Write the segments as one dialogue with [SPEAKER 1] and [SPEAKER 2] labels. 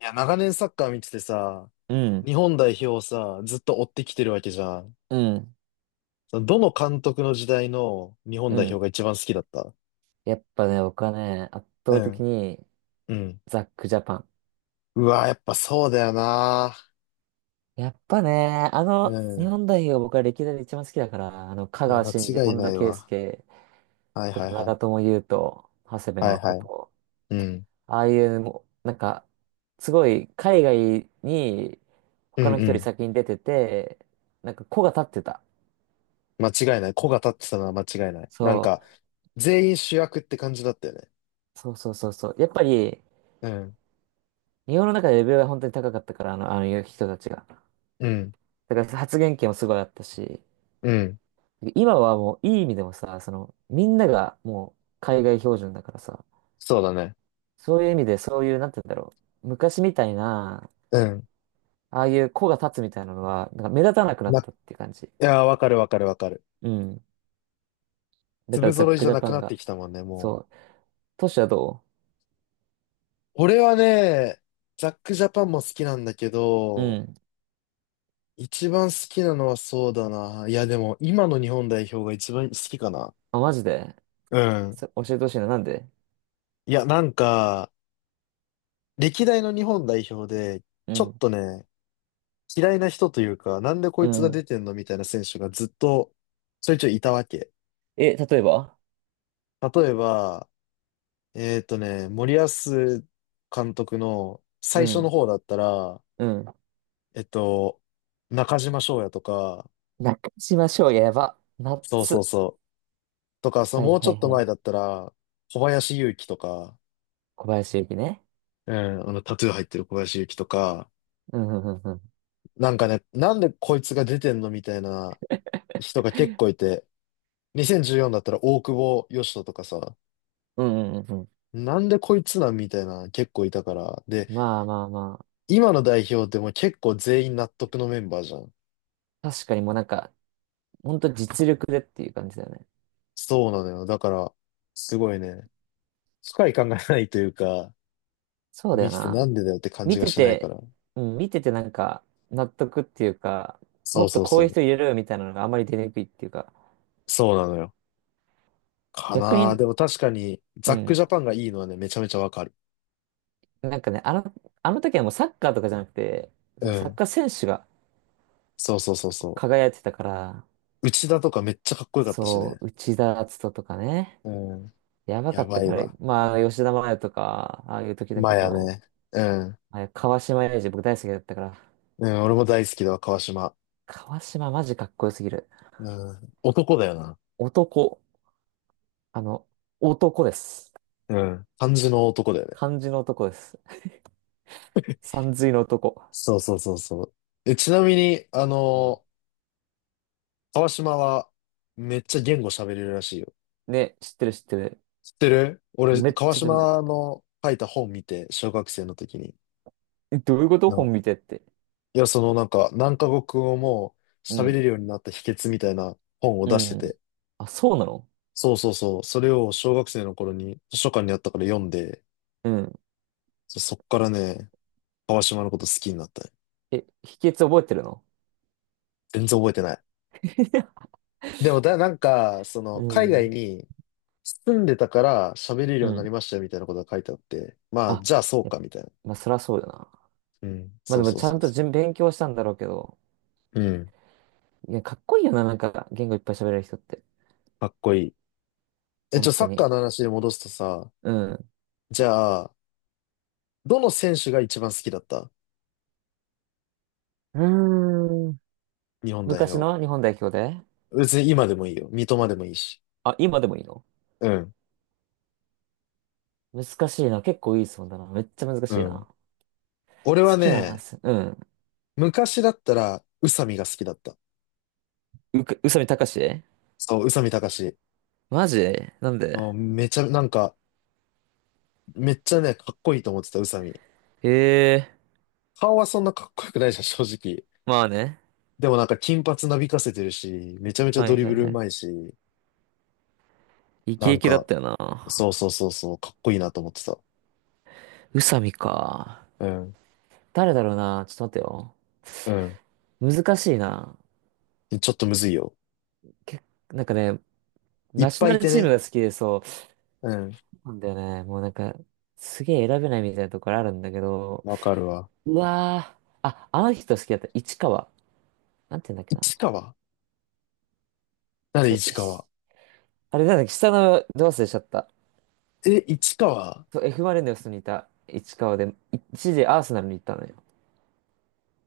[SPEAKER 1] いや、長年サッカー見ててさ、
[SPEAKER 2] うん、
[SPEAKER 1] 日本代表をさ、ずっと追ってきてるわけじゃん。
[SPEAKER 2] うん、
[SPEAKER 1] そのどの監督の時代の日本
[SPEAKER 2] う
[SPEAKER 1] 代表
[SPEAKER 2] ん。
[SPEAKER 1] が一番好きだった？
[SPEAKER 2] やっぱね、僕はね、圧
[SPEAKER 1] う
[SPEAKER 2] 倒的
[SPEAKER 1] ん。
[SPEAKER 2] に
[SPEAKER 1] うん。
[SPEAKER 2] ザックジャパン。
[SPEAKER 1] うわ、やっぱそうだよな。
[SPEAKER 2] やっぱね、
[SPEAKER 1] う
[SPEAKER 2] 日
[SPEAKER 1] ん。
[SPEAKER 2] 本代表が僕は歴代で一番好きだから、香
[SPEAKER 1] いや、
[SPEAKER 2] 川
[SPEAKER 1] 間
[SPEAKER 2] 真
[SPEAKER 1] 違
[SPEAKER 2] 司、
[SPEAKER 1] い
[SPEAKER 2] 本
[SPEAKER 1] な
[SPEAKER 2] 田
[SPEAKER 1] い
[SPEAKER 2] 圭
[SPEAKER 1] わ。
[SPEAKER 2] 佑
[SPEAKER 1] はい
[SPEAKER 2] と
[SPEAKER 1] は
[SPEAKER 2] か
[SPEAKER 1] いは
[SPEAKER 2] 長
[SPEAKER 1] い。
[SPEAKER 2] 友佑都、長谷部
[SPEAKER 1] はいはい。
[SPEAKER 2] 誠、
[SPEAKER 1] うん。
[SPEAKER 2] ああいう、もう、なんか、すごい海外に
[SPEAKER 1] うん
[SPEAKER 2] 他の
[SPEAKER 1] う
[SPEAKER 2] 人より
[SPEAKER 1] ん。
[SPEAKER 2] 先に出てて、なんか子が立ってた。
[SPEAKER 1] 間違いない。子が立ってたのは間違いない。なん
[SPEAKER 2] そ
[SPEAKER 1] か、全員主役って感じだったよね。
[SPEAKER 2] う、そうそうそうそう。やっぱり、
[SPEAKER 1] うん。
[SPEAKER 2] 日本の中でレベルが本当に高かったから、あの人たちが。
[SPEAKER 1] うん。
[SPEAKER 2] だから発言権もすごいあったし、
[SPEAKER 1] うん。
[SPEAKER 2] 今はもういい意味でもさ、みんながもう海外標準だからさ、
[SPEAKER 1] そうだね。
[SPEAKER 2] そういう意味でそういう、なんて言うんだろう。昔みたいな、
[SPEAKER 1] うん。
[SPEAKER 2] ああいう子が立つみたいなのは、なんか目立たなくなっ
[SPEAKER 1] な、い
[SPEAKER 2] たっていう感じ。
[SPEAKER 1] や、わかるわかるわかる。
[SPEAKER 2] うん。だか
[SPEAKER 1] 粒
[SPEAKER 2] らザッ
[SPEAKER 1] 揃い
[SPEAKER 2] ク
[SPEAKER 1] じゃ
[SPEAKER 2] ジャ
[SPEAKER 1] な
[SPEAKER 2] パ
[SPEAKER 1] く
[SPEAKER 2] ン
[SPEAKER 1] なって
[SPEAKER 2] が。
[SPEAKER 1] きたもんね、もう。
[SPEAKER 2] そう。トシはど
[SPEAKER 1] 俺はね、ザックジャパンも好きなんだけ
[SPEAKER 2] う？う
[SPEAKER 1] ど、
[SPEAKER 2] ん。
[SPEAKER 1] 一番好きなのはそうだな。いや、でも今の日本代表が一番好きかな。
[SPEAKER 2] あ、マジで
[SPEAKER 1] うん。
[SPEAKER 2] 教えてほしいな。なんで？
[SPEAKER 1] いや、なんか、歴代の日本代表で、
[SPEAKER 2] う
[SPEAKER 1] ちょっ
[SPEAKER 2] ん。
[SPEAKER 1] とね、嫌いな人というか、なんでこ
[SPEAKER 2] う
[SPEAKER 1] いつが
[SPEAKER 2] ん。
[SPEAKER 1] 出てんのみたいな選手がずっとちょいちょいいたわけ。
[SPEAKER 2] え、例えば？
[SPEAKER 1] 例えば、森保監督の
[SPEAKER 2] う
[SPEAKER 1] 最初の
[SPEAKER 2] ん。
[SPEAKER 1] 方だったら、
[SPEAKER 2] うん。
[SPEAKER 1] えっと、中島翔也とか、
[SPEAKER 2] 中島翔也やば。ナッ
[SPEAKER 1] そうそう
[SPEAKER 2] ツ。
[SPEAKER 1] そう。とか、そ
[SPEAKER 2] は
[SPEAKER 1] の
[SPEAKER 2] い
[SPEAKER 1] もう
[SPEAKER 2] は
[SPEAKER 1] ちょ
[SPEAKER 2] い
[SPEAKER 1] っと
[SPEAKER 2] はい。
[SPEAKER 1] 前だったら、小林祐希とか、
[SPEAKER 2] 小林幸ね。
[SPEAKER 1] うん、あの、タトゥー入ってる小林祐希とか、
[SPEAKER 2] うんうんうんうん。
[SPEAKER 1] なんかね、なんでこいつが出てんのみたいな人が結構いて、2014だったら大久保嘉人とかさ、
[SPEAKER 2] うんうんうんう
[SPEAKER 1] なんでこいつなんみたいな結構いたから。で、
[SPEAKER 2] ん。まあまあまあ。
[SPEAKER 1] 今の代表でも結構全員納得のメンバーじゃん。
[SPEAKER 2] 確かにもうなんか、ほんと実力でっていう感じだよね。
[SPEAKER 1] そうなのよ。だから、すごいね、深い考えがないというか、
[SPEAKER 2] そうだ
[SPEAKER 1] 見
[SPEAKER 2] よ
[SPEAKER 1] てて
[SPEAKER 2] な。
[SPEAKER 1] なんでだよって感
[SPEAKER 2] 見
[SPEAKER 1] じが
[SPEAKER 2] て
[SPEAKER 1] しないか
[SPEAKER 2] て、
[SPEAKER 1] ら。
[SPEAKER 2] うん、見ててなんか、納得っていうか、も
[SPEAKER 1] そう
[SPEAKER 2] っと
[SPEAKER 1] そう
[SPEAKER 2] こう
[SPEAKER 1] そ
[SPEAKER 2] いう
[SPEAKER 1] う。
[SPEAKER 2] 人入れろよみたいなのがあまり出にくいっていうか、
[SPEAKER 1] そうなのよ。か
[SPEAKER 2] 逆
[SPEAKER 1] な。
[SPEAKER 2] に、
[SPEAKER 1] でも確かに、
[SPEAKER 2] う
[SPEAKER 1] ザック
[SPEAKER 2] ん、
[SPEAKER 1] ジャパンがいいのはね、めちゃめちゃわかる。
[SPEAKER 2] なんかね、あの時はもうサッカーとかじゃなくて、そ
[SPEAKER 1] う
[SPEAKER 2] のサッ
[SPEAKER 1] ん。
[SPEAKER 2] カー選手が
[SPEAKER 1] そうそうそうそ
[SPEAKER 2] 輝いてたから、
[SPEAKER 1] う。内田とかめっちゃかっこよかったし
[SPEAKER 2] そ
[SPEAKER 1] ね。
[SPEAKER 2] う、内田篤人とかね、
[SPEAKER 1] うん。
[SPEAKER 2] やばか
[SPEAKER 1] や
[SPEAKER 2] った
[SPEAKER 1] ばい
[SPEAKER 2] から、
[SPEAKER 1] わ。
[SPEAKER 2] まあ、吉田麻也とか、ああいう時だけ
[SPEAKER 1] マヤ
[SPEAKER 2] ど、
[SPEAKER 1] ね。うん。
[SPEAKER 2] あれ川島永嗣僕大好きだったから、
[SPEAKER 1] うん、俺も大好きだわ、川島。
[SPEAKER 2] 川島マジかっこよすぎる。
[SPEAKER 1] うん。男だよな。
[SPEAKER 2] 男。あの、男です。
[SPEAKER 1] うん。漢字の男だよね。
[SPEAKER 2] 漢字の男です。さんずいの男。
[SPEAKER 1] そうそうそうそう。え、ちなみに、
[SPEAKER 2] うん
[SPEAKER 1] 川島は、めっちゃ言語喋れるらしいよ。
[SPEAKER 2] ね、知ってる知ってる。
[SPEAKER 1] 知ってる俺、
[SPEAKER 2] めっ
[SPEAKER 1] 川
[SPEAKER 2] ちゃ知ってる、
[SPEAKER 1] 島の書いた本見て、小学生の時に。
[SPEAKER 2] えどういうこと本見てって。
[SPEAKER 1] いや、そのなんか、何カ国語も
[SPEAKER 2] う
[SPEAKER 1] 喋れ
[SPEAKER 2] ん。
[SPEAKER 1] るようになった秘訣みたいな本を
[SPEAKER 2] う
[SPEAKER 1] 出してて。
[SPEAKER 2] ん。あ、そうなの？
[SPEAKER 1] そうそうそう。それを小学生の頃に図書館にあったから読んで、
[SPEAKER 2] うん。
[SPEAKER 1] そっからね、川島のこと好きになったね。
[SPEAKER 2] え、秘訣覚えてるの？
[SPEAKER 1] 全然覚えてない。でも、なんか、そ
[SPEAKER 2] う
[SPEAKER 1] の、海外
[SPEAKER 2] ん。
[SPEAKER 1] に住んでたから喋れる
[SPEAKER 2] う
[SPEAKER 1] ようになり
[SPEAKER 2] ん。
[SPEAKER 1] ましたよみたいなことが書いてあって、まあ、
[SPEAKER 2] あ、
[SPEAKER 1] じゃあそう
[SPEAKER 2] や
[SPEAKER 1] かみたいな。
[SPEAKER 2] まあ、そりゃそうだな。
[SPEAKER 1] うん。
[SPEAKER 2] まあ
[SPEAKER 1] そう
[SPEAKER 2] でも、
[SPEAKER 1] そう
[SPEAKER 2] ちゃ
[SPEAKER 1] そ
[SPEAKER 2] ん
[SPEAKER 1] う
[SPEAKER 2] と
[SPEAKER 1] そ
[SPEAKER 2] 勉強したんだろうけど。
[SPEAKER 1] う。うん。
[SPEAKER 2] いや、かっこいいよな、なんか、言語いっぱい喋れる人って。
[SPEAKER 1] かっこいい。え、ち
[SPEAKER 2] 本
[SPEAKER 1] ょ、サ
[SPEAKER 2] 当
[SPEAKER 1] ッカー
[SPEAKER 2] に。
[SPEAKER 1] の話に戻すとさ、
[SPEAKER 2] うん。う
[SPEAKER 1] じゃあ、どの選手が一番好きだった
[SPEAKER 2] ーん。
[SPEAKER 1] 日本代
[SPEAKER 2] 昔
[SPEAKER 1] 表？
[SPEAKER 2] の日本代表で？
[SPEAKER 1] 別に今でもいいよ。三笘でもいいし。
[SPEAKER 2] あ、今でもいいの？
[SPEAKER 1] うん。
[SPEAKER 2] 難しいな。結構いい質問だな。めっちゃ難
[SPEAKER 1] う
[SPEAKER 2] しいな。
[SPEAKER 1] ん。俺は
[SPEAKER 2] 好きな
[SPEAKER 1] ね、
[SPEAKER 2] す、うん。
[SPEAKER 1] 昔だったら、宇佐美が好きだった。
[SPEAKER 2] 宇佐美貴？
[SPEAKER 1] そう、宇佐美貴史。
[SPEAKER 2] マジなんで？
[SPEAKER 1] あめちゃ、なんか、めっちゃね、かっこいいと思ってた、宇佐美。
[SPEAKER 2] へえ、
[SPEAKER 1] 顔はそんなかっこよくないじゃん、正直。
[SPEAKER 2] まあね。
[SPEAKER 1] でもなんか、金髪なびかせてるし、めちゃめちゃ
[SPEAKER 2] は
[SPEAKER 1] ド
[SPEAKER 2] い
[SPEAKER 1] リ
[SPEAKER 2] は
[SPEAKER 1] ブ
[SPEAKER 2] い
[SPEAKER 1] ル
[SPEAKER 2] は
[SPEAKER 1] う
[SPEAKER 2] い。
[SPEAKER 1] まいし、
[SPEAKER 2] イ
[SPEAKER 1] な
[SPEAKER 2] ケイ
[SPEAKER 1] ん
[SPEAKER 2] ケだっ
[SPEAKER 1] か、
[SPEAKER 2] たよ
[SPEAKER 1] そ
[SPEAKER 2] な。
[SPEAKER 1] うそうそうそう、かっこいいなと思ってた。
[SPEAKER 2] 宇佐美か。
[SPEAKER 1] うん。
[SPEAKER 2] 誰だろうな。ちょっと待ってよ。
[SPEAKER 1] うん。
[SPEAKER 2] 難しいな。
[SPEAKER 1] ちょっとむずいよ。
[SPEAKER 2] け、なんかね、
[SPEAKER 1] い
[SPEAKER 2] ナ
[SPEAKER 1] っ
[SPEAKER 2] ショ
[SPEAKER 1] ぱ
[SPEAKER 2] ナ
[SPEAKER 1] いい
[SPEAKER 2] ル
[SPEAKER 1] て
[SPEAKER 2] チーム
[SPEAKER 1] ね。
[SPEAKER 2] が好きでそう。そ
[SPEAKER 1] うん。
[SPEAKER 2] うなんだよね。もうなんか、すげえ選べないみたいなところあるんだけど。
[SPEAKER 1] わかるわ。
[SPEAKER 2] うわー。あ、あの人好きだった。市川。なんて言うんだっけな。
[SPEAKER 1] 市川？誰
[SPEAKER 2] そ
[SPEAKER 1] 市
[SPEAKER 2] う、
[SPEAKER 1] 川？
[SPEAKER 2] あれなんだっけ、下のド忘れしちゃった。
[SPEAKER 1] え、市川？
[SPEAKER 2] そう、F・ マリノスにいた市川で、一時アーセナルに行ったのよ。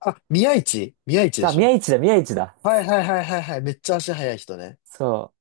[SPEAKER 1] あ、宮市宮市で
[SPEAKER 2] さあ、
[SPEAKER 1] しょ？
[SPEAKER 2] 宮市だ、宮市だ。
[SPEAKER 1] はいはいはいはいはい。めっちゃ足速い人ね。
[SPEAKER 2] そ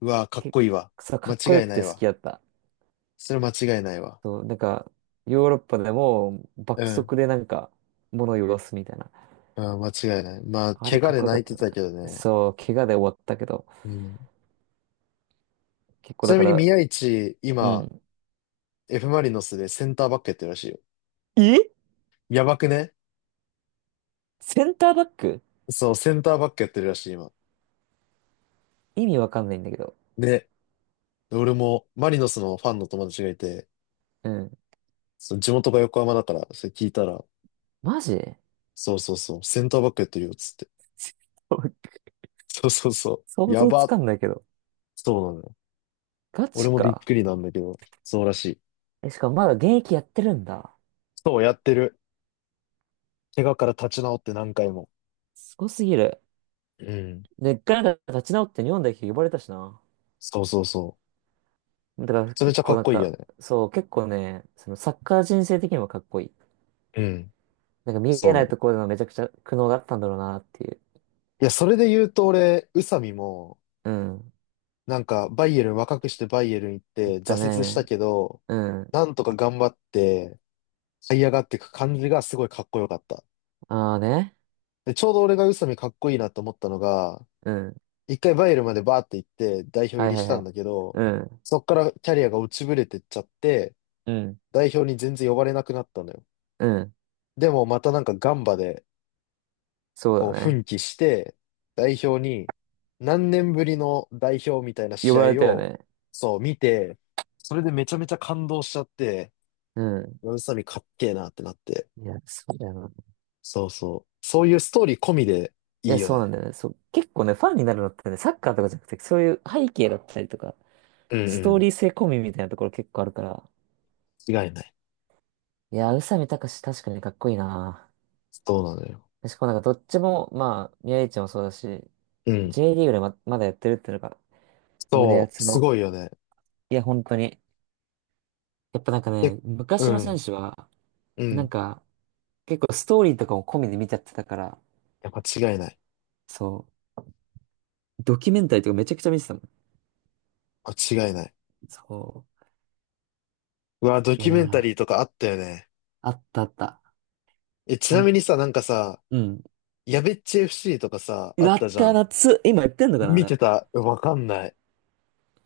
[SPEAKER 1] うわ、か
[SPEAKER 2] う、
[SPEAKER 1] っこいいわ。
[SPEAKER 2] そう、か
[SPEAKER 1] 間
[SPEAKER 2] っこよ
[SPEAKER 1] 違い
[SPEAKER 2] く
[SPEAKER 1] な
[SPEAKER 2] て
[SPEAKER 1] い
[SPEAKER 2] 好
[SPEAKER 1] わ。
[SPEAKER 2] きだった。
[SPEAKER 1] それ間違いないわ。
[SPEAKER 2] そう、なんか、ヨーロッパでも
[SPEAKER 1] う
[SPEAKER 2] 爆
[SPEAKER 1] ん。
[SPEAKER 2] 速でなんか、物を言すみたいな。
[SPEAKER 1] うん、間違いない。まあ、
[SPEAKER 2] あれ
[SPEAKER 1] 怪我
[SPEAKER 2] かっ
[SPEAKER 1] で
[SPEAKER 2] こよか
[SPEAKER 1] 泣
[SPEAKER 2] っ
[SPEAKER 1] いて
[SPEAKER 2] たな。
[SPEAKER 1] たけどね。
[SPEAKER 2] そう、怪我で終わったけど、
[SPEAKER 1] うん。
[SPEAKER 2] 結構
[SPEAKER 1] ち
[SPEAKER 2] だ
[SPEAKER 1] な
[SPEAKER 2] か
[SPEAKER 1] みに
[SPEAKER 2] ら、
[SPEAKER 1] 宮市、
[SPEAKER 2] う
[SPEAKER 1] 今、
[SPEAKER 2] ん。
[SPEAKER 1] F マリノスでセンターバックやってるらしいよ。
[SPEAKER 2] え
[SPEAKER 1] やばくね？
[SPEAKER 2] センターバック？
[SPEAKER 1] そう、センターバックやってるらしい、今。
[SPEAKER 2] 意味わかんないんだけど。
[SPEAKER 1] ね。俺も、マリノスのファンの友達がいて、
[SPEAKER 2] うん。
[SPEAKER 1] その地元が横浜だから、それ聞いたら、
[SPEAKER 2] マジ？
[SPEAKER 1] そうそうそう、センターバックやってるよ、つって。そうそうそう。
[SPEAKER 2] 想
[SPEAKER 1] や
[SPEAKER 2] 像つ
[SPEAKER 1] ば。
[SPEAKER 2] かんないけど。
[SPEAKER 1] そうなのよ。
[SPEAKER 2] ガ
[SPEAKER 1] 俺
[SPEAKER 2] チ
[SPEAKER 1] もびっ
[SPEAKER 2] か。
[SPEAKER 1] くりなんだけど、そうらしい。
[SPEAKER 2] え、しかもまだ現役やってるんだ。
[SPEAKER 1] そう、やってる。怪我から立ち直って何回も。
[SPEAKER 2] すごすぎる。
[SPEAKER 1] うん。
[SPEAKER 2] で、一回なんか立ち直って日本代表呼ばれたしな。
[SPEAKER 1] そうそうそう。
[SPEAKER 2] だか
[SPEAKER 1] め
[SPEAKER 2] ら
[SPEAKER 1] ちゃめち
[SPEAKER 2] 結
[SPEAKER 1] ゃか
[SPEAKER 2] 構
[SPEAKER 1] っ
[SPEAKER 2] なん
[SPEAKER 1] こいいよ
[SPEAKER 2] か、
[SPEAKER 1] ね。
[SPEAKER 2] そう、結構ね、そのサッカー人生的にもかっこいい。
[SPEAKER 1] うん。
[SPEAKER 2] なんか見
[SPEAKER 1] そ
[SPEAKER 2] え
[SPEAKER 1] う
[SPEAKER 2] な
[SPEAKER 1] なの。
[SPEAKER 2] いところでのめちゃくちゃ苦悩があったんだろうなっていう。
[SPEAKER 1] いや、それで言うと俺、宇佐美も、
[SPEAKER 2] うん。
[SPEAKER 1] なんか、バイエルン、若くしてバイエルン行っ
[SPEAKER 2] 言っ
[SPEAKER 1] て
[SPEAKER 2] た
[SPEAKER 1] 挫折した
[SPEAKER 2] ね。
[SPEAKER 1] けど、
[SPEAKER 2] うん。
[SPEAKER 1] なんとか頑張って、這い上がっていく感じがすごいかっこよかった。
[SPEAKER 2] ああね。
[SPEAKER 1] で、ちょうど俺が宇佐美かっこいいなと思ったのが、
[SPEAKER 2] うん。
[SPEAKER 1] 一回バイエルンまでバーって行って代表入
[SPEAKER 2] はい
[SPEAKER 1] り
[SPEAKER 2] は
[SPEAKER 1] し
[SPEAKER 2] いは
[SPEAKER 1] たん
[SPEAKER 2] い。
[SPEAKER 1] だけど、
[SPEAKER 2] うん。
[SPEAKER 1] そっからキャリアが落ちぶれてっちゃって、
[SPEAKER 2] うん。
[SPEAKER 1] 代表に全然呼ばれなくなったのよ。
[SPEAKER 2] うん。
[SPEAKER 1] でもまたなんかガンバで
[SPEAKER 2] そう
[SPEAKER 1] こ
[SPEAKER 2] だ
[SPEAKER 1] う
[SPEAKER 2] ね。
[SPEAKER 1] 奮起して、代表に何年ぶりの代表みたいな
[SPEAKER 2] 呼ばれ
[SPEAKER 1] 試合
[SPEAKER 2] たよ
[SPEAKER 1] を
[SPEAKER 2] ね。
[SPEAKER 1] そう見て、それでめちゃめちゃ感動しちゃって、
[SPEAKER 2] うん。
[SPEAKER 1] 宇佐美かっけえなってなって。
[SPEAKER 2] いや、そうだよな。
[SPEAKER 1] そうそう。そういうストーリー込みで
[SPEAKER 2] い
[SPEAKER 1] いい
[SPEAKER 2] や、
[SPEAKER 1] よ
[SPEAKER 2] そうなん
[SPEAKER 1] ね。
[SPEAKER 2] だよね。そう、結構ね、ファンになるのってね、サッカーとかじゃなくて、そういう背景だったりとか、
[SPEAKER 1] うん
[SPEAKER 2] ス
[SPEAKER 1] う
[SPEAKER 2] トー
[SPEAKER 1] ん。
[SPEAKER 2] リー性込みみたいなところ結構あるから、
[SPEAKER 1] 違いない。
[SPEAKER 2] いやー、宇佐美貴史確かにかっこいいな。
[SPEAKER 1] そうなのよ。
[SPEAKER 2] しかもなんかどっちも、まあ、宮市もそうだし、
[SPEAKER 1] うん。
[SPEAKER 2] J リーグでまだやってるっていうのが胸
[SPEAKER 1] そう、
[SPEAKER 2] 熱
[SPEAKER 1] す
[SPEAKER 2] の。
[SPEAKER 1] ごいよね。
[SPEAKER 2] いや、本当に。やっぱなんか
[SPEAKER 1] え、
[SPEAKER 2] ね、
[SPEAKER 1] う
[SPEAKER 2] 昔の選
[SPEAKER 1] ん、
[SPEAKER 2] 手は、
[SPEAKER 1] う
[SPEAKER 2] なん
[SPEAKER 1] ん。
[SPEAKER 2] か、結構ストーリーとかも込みで見ちゃってたから、
[SPEAKER 1] やっぱ違いない。
[SPEAKER 2] そう、ドキュメンタリーとかめちゃくちゃ見てたもん。
[SPEAKER 1] 間違いない。
[SPEAKER 2] そ
[SPEAKER 1] うわ、ド
[SPEAKER 2] う。いや
[SPEAKER 1] キュメンタリー
[SPEAKER 2] ー、
[SPEAKER 1] とかあったよね。
[SPEAKER 2] あったあった。
[SPEAKER 1] え、ち
[SPEAKER 2] ほ
[SPEAKER 1] な
[SPEAKER 2] ん、
[SPEAKER 1] みにさ、なんかさ、
[SPEAKER 2] うん。
[SPEAKER 1] やべっち FC とかさ、
[SPEAKER 2] う
[SPEAKER 1] あっ
[SPEAKER 2] わ
[SPEAKER 1] た
[SPEAKER 2] っ
[SPEAKER 1] じゃ
[SPEAKER 2] た
[SPEAKER 1] ん。
[SPEAKER 2] 夏。今やってんのかな、あ
[SPEAKER 1] 見て
[SPEAKER 2] れ。
[SPEAKER 1] たわかんない。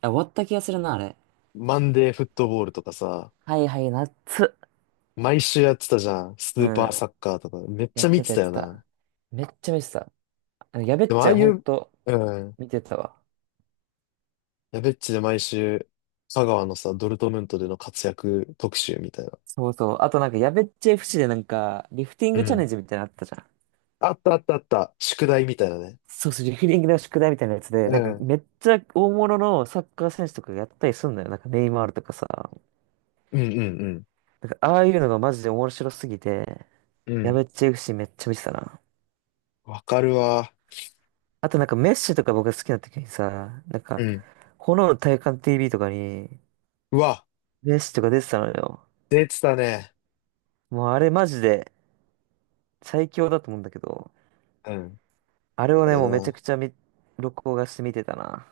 [SPEAKER 2] あ、終わった気がするな、あれ。
[SPEAKER 1] マンデーフットボールとかさ、
[SPEAKER 2] はいはい、夏。
[SPEAKER 1] 毎週やってたじゃん。ス
[SPEAKER 2] う
[SPEAKER 1] ーパ
[SPEAKER 2] ん。
[SPEAKER 1] ーサッカーとか。めっ
[SPEAKER 2] や
[SPEAKER 1] ち
[SPEAKER 2] っ
[SPEAKER 1] ゃ見
[SPEAKER 2] て
[SPEAKER 1] て
[SPEAKER 2] たや
[SPEAKER 1] た
[SPEAKER 2] って
[SPEAKER 1] よ
[SPEAKER 2] た。
[SPEAKER 1] な。
[SPEAKER 2] めっちゃ見てた。あのやべ
[SPEAKER 1] で
[SPEAKER 2] っ
[SPEAKER 1] も
[SPEAKER 2] ち
[SPEAKER 1] ああ
[SPEAKER 2] ゃん
[SPEAKER 1] い
[SPEAKER 2] ほん
[SPEAKER 1] う、
[SPEAKER 2] と
[SPEAKER 1] うん。
[SPEAKER 2] 見てたわ。
[SPEAKER 1] やべっちで毎週、香川のさ、ドルトムントでの活躍特集みたいな。
[SPEAKER 2] そうそう。あとなんかやべっちゃ f でなんか、リフティン
[SPEAKER 1] う
[SPEAKER 2] グチャ
[SPEAKER 1] ん。
[SPEAKER 2] レンジみたいなのあったじゃん。
[SPEAKER 1] あったあったあった。宿題みたいなね。
[SPEAKER 2] そうそう、リフティングの宿題みたいなやつで、
[SPEAKER 1] う
[SPEAKER 2] なんか
[SPEAKER 1] ん。
[SPEAKER 2] めっちゃ大物のサッカー選手とかがやったりすんだよ。なんかネイマールとかさ。
[SPEAKER 1] うんうん
[SPEAKER 2] なんかああいうのがマジで面白すぎて、
[SPEAKER 1] うん。う
[SPEAKER 2] や
[SPEAKER 1] ん。
[SPEAKER 2] べっちゃシーめっちゃ見てたな。
[SPEAKER 1] わかるわ。
[SPEAKER 2] あとなんかメッシとか僕が好きな時にさ、なん
[SPEAKER 1] う
[SPEAKER 2] か、
[SPEAKER 1] ん。
[SPEAKER 2] 炎の体感 TV とかに
[SPEAKER 1] うわ、
[SPEAKER 2] メッシとか出てたのよ。
[SPEAKER 1] 出てたね。
[SPEAKER 2] もうあれマジで最強だと思うんだけど。
[SPEAKER 1] うん。
[SPEAKER 2] あれを
[SPEAKER 1] あ
[SPEAKER 2] ね、
[SPEAKER 1] れ
[SPEAKER 2] もうめちゃ
[SPEAKER 1] な。
[SPEAKER 2] くちゃ録画して見てたな。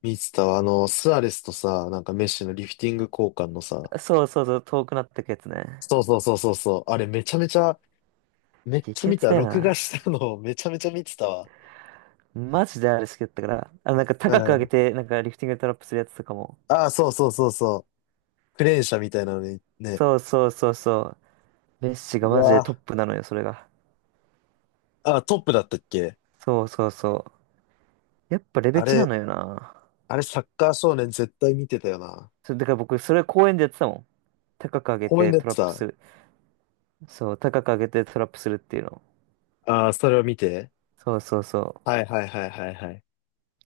[SPEAKER 1] 見てたわ。あの、スアレスとさ、なんかメッシのリフティング交換のさ、
[SPEAKER 2] そうそうそう、遠くなってくやつね。
[SPEAKER 1] そうそうそうそうそう。あれめちゃめちゃ、めっちゃ
[SPEAKER 2] 激ア
[SPEAKER 1] 見
[SPEAKER 2] ツ
[SPEAKER 1] た。
[SPEAKER 2] だよ
[SPEAKER 1] 録画
[SPEAKER 2] な。
[SPEAKER 1] したのを めちゃめちゃ見てたわ。
[SPEAKER 2] マジであれ好きだったから。なんか
[SPEAKER 1] う
[SPEAKER 2] 高く上げ
[SPEAKER 1] ん。
[SPEAKER 2] て、なんかリフティングでトラップするやつとかも。
[SPEAKER 1] ああ、そうそうそうそう。クレーン車みたいなのに、ね。
[SPEAKER 2] そうそうそうそう。メッシが
[SPEAKER 1] う
[SPEAKER 2] マジでトッ
[SPEAKER 1] わ
[SPEAKER 2] プなのよ、それが。
[SPEAKER 1] あ。あー、トップだったっけ？
[SPEAKER 2] そうそうそう。やっぱレベ
[SPEAKER 1] あ
[SPEAKER 2] チな
[SPEAKER 1] れ、
[SPEAKER 2] のよな。
[SPEAKER 1] あれサッカー少年絶対見てたよな。
[SPEAKER 2] そう、だから僕、それ公園でやってたもん。高く上げ
[SPEAKER 1] 公園
[SPEAKER 2] て
[SPEAKER 1] でやっ
[SPEAKER 2] ト
[SPEAKER 1] て
[SPEAKER 2] ラップす
[SPEAKER 1] た。
[SPEAKER 2] る。そう、高く上げてトラップするっていうの。
[SPEAKER 1] ああ、それを見て。
[SPEAKER 2] そうそうそ
[SPEAKER 1] はいはいはいはいはい。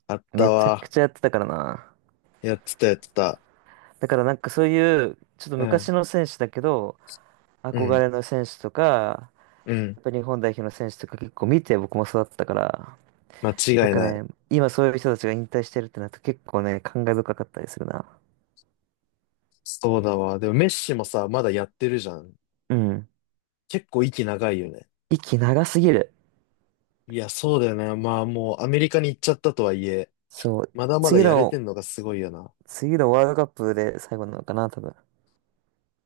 [SPEAKER 1] あっ
[SPEAKER 2] う。
[SPEAKER 1] た
[SPEAKER 2] めちゃく
[SPEAKER 1] わ。
[SPEAKER 2] ちゃやってたからな。
[SPEAKER 1] やってたやってた。
[SPEAKER 2] だからなんかそういう、ちょっと
[SPEAKER 1] う
[SPEAKER 2] 昔
[SPEAKER 1] ん。
[SPEAKER 2] の選手だけど、
[SPEAKER 1] う
[SPEAKER 2] 憧
[SPEAKER 1] ん。
[SPEAKER 2] れの選手とか、
[SPEAKER 1] う
[SPEAKER 2] や
[SPEAKER 1] ん。
[SPEAKER 2] っぱ日本代表の選手とか結構見て僕も育ったから、
[SPEAKER 1] 間
[SPEAKER 2] なん
[SPEAKER 1] 違い
[SPEAKER 2] か
[SPEAKER 1] ない。
[SPEAKER 2] ね、今そういう人たちが引退してるってなると結構ね、感慨深かったりするな。
[SPEAKER 1] そうだわ。でもメッシもさ、まだやってるじゃん。
[SPEAKER 2] うん。
[SPEAKER 1] 結構息長いよね。
[SPEAKER 2] 息長すぎる。
[SPEAKER 1] いや、そうだよね。まあもうアメリカに行っちゃったとはいえ、
[SPEAKER 2] そう。
[SPEAKER 1] まだまだ
[SPEAKER 2] 次
[SPEAKER 1] やれて
[SPEAKER 2] の、
[SPEAKER 1] んのがすごいよな。
[SPEAKER 2] 次のワールドカップで最後なのかな、多分。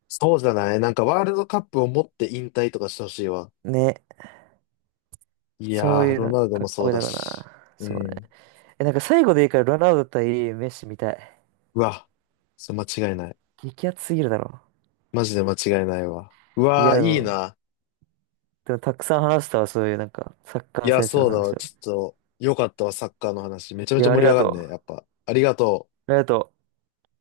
[SPEAKER 1] そうじゃないなんかワールドカップを持って引退とかしてほしいわ。
[SPEAKER 2] ね。
[SPEAKER 1] い
[SPEAKER 2] そ
[SPEAKER 1] や
[SPEAKER 2] う
[SPEAKER 1] ー、
[SPEAKER 2] いう
[SPEAKER 1] ロ
[SPEAKER 2] の、
[SPEAKER 1] ナウド
[SPEAKER 2] か
[SPEAKER 1] も
[SPEAKER 2] っ
[SPEAKER 1] そ
[SPEAKER 2] こ
[SPEAKER 1] う
[SPEAKER 2] いい
[SPEAKER 1] だ
[SPEAKER 2] だろう
[SPEAKER 1] し。
[SPEAKER 2] な。
[SPEAKER 1] う
[SPEAKER 2] そうね。
[SPEAKER 1] ん。
[SPEAKER 2] え、なんか最後でいいからロナウド対メッシみたい。
[SPEAKER 1] うわ。それ間違いない。
[SPEAKER 2] 激アツすぎるだろ。
[SPEAKER 1] マジで間違いないわ。う
[SPEAKER 2] いや、
[SPEAKER 1] わー、
[SPEAKER 2] で
[SPEAKER 1] いい
[SPEAKER 2] も、
[SPEAKER 1] な。
[SPEAKER 2] でもたくさん話したわ、そういうなんか、サッ
[SPEAKER 1] い
[SPEAKER 2] カー
[SPEAKER 1] や、
[SPEAKER 2] 選手の
[SPEAKER 1] そうだわ。
[SPEAKER 2] 話を。
[SPEAKER 1] ちょっと、よかったわ、サッカーの話。めちゃめ
[SPEAKER 2] い
[SPEAKER 1] ちゃ
[SPEAKER 2] や、あ
[SPEAKER 1] 盛
[SPEAKER 2] り
[SPEAKER 1] り上
[SPEAKER 2] が
[SPEAKER 1] が
[SPEAKER 2] と
[SPEAKER 1] る
[SPEAKER 2] う。
[SPEAKER 1] ね。や
[SPEAKER 2] あ
[SPEAKER 1] っぱ。ありがとう。
[SPEAKER 2] りがとう。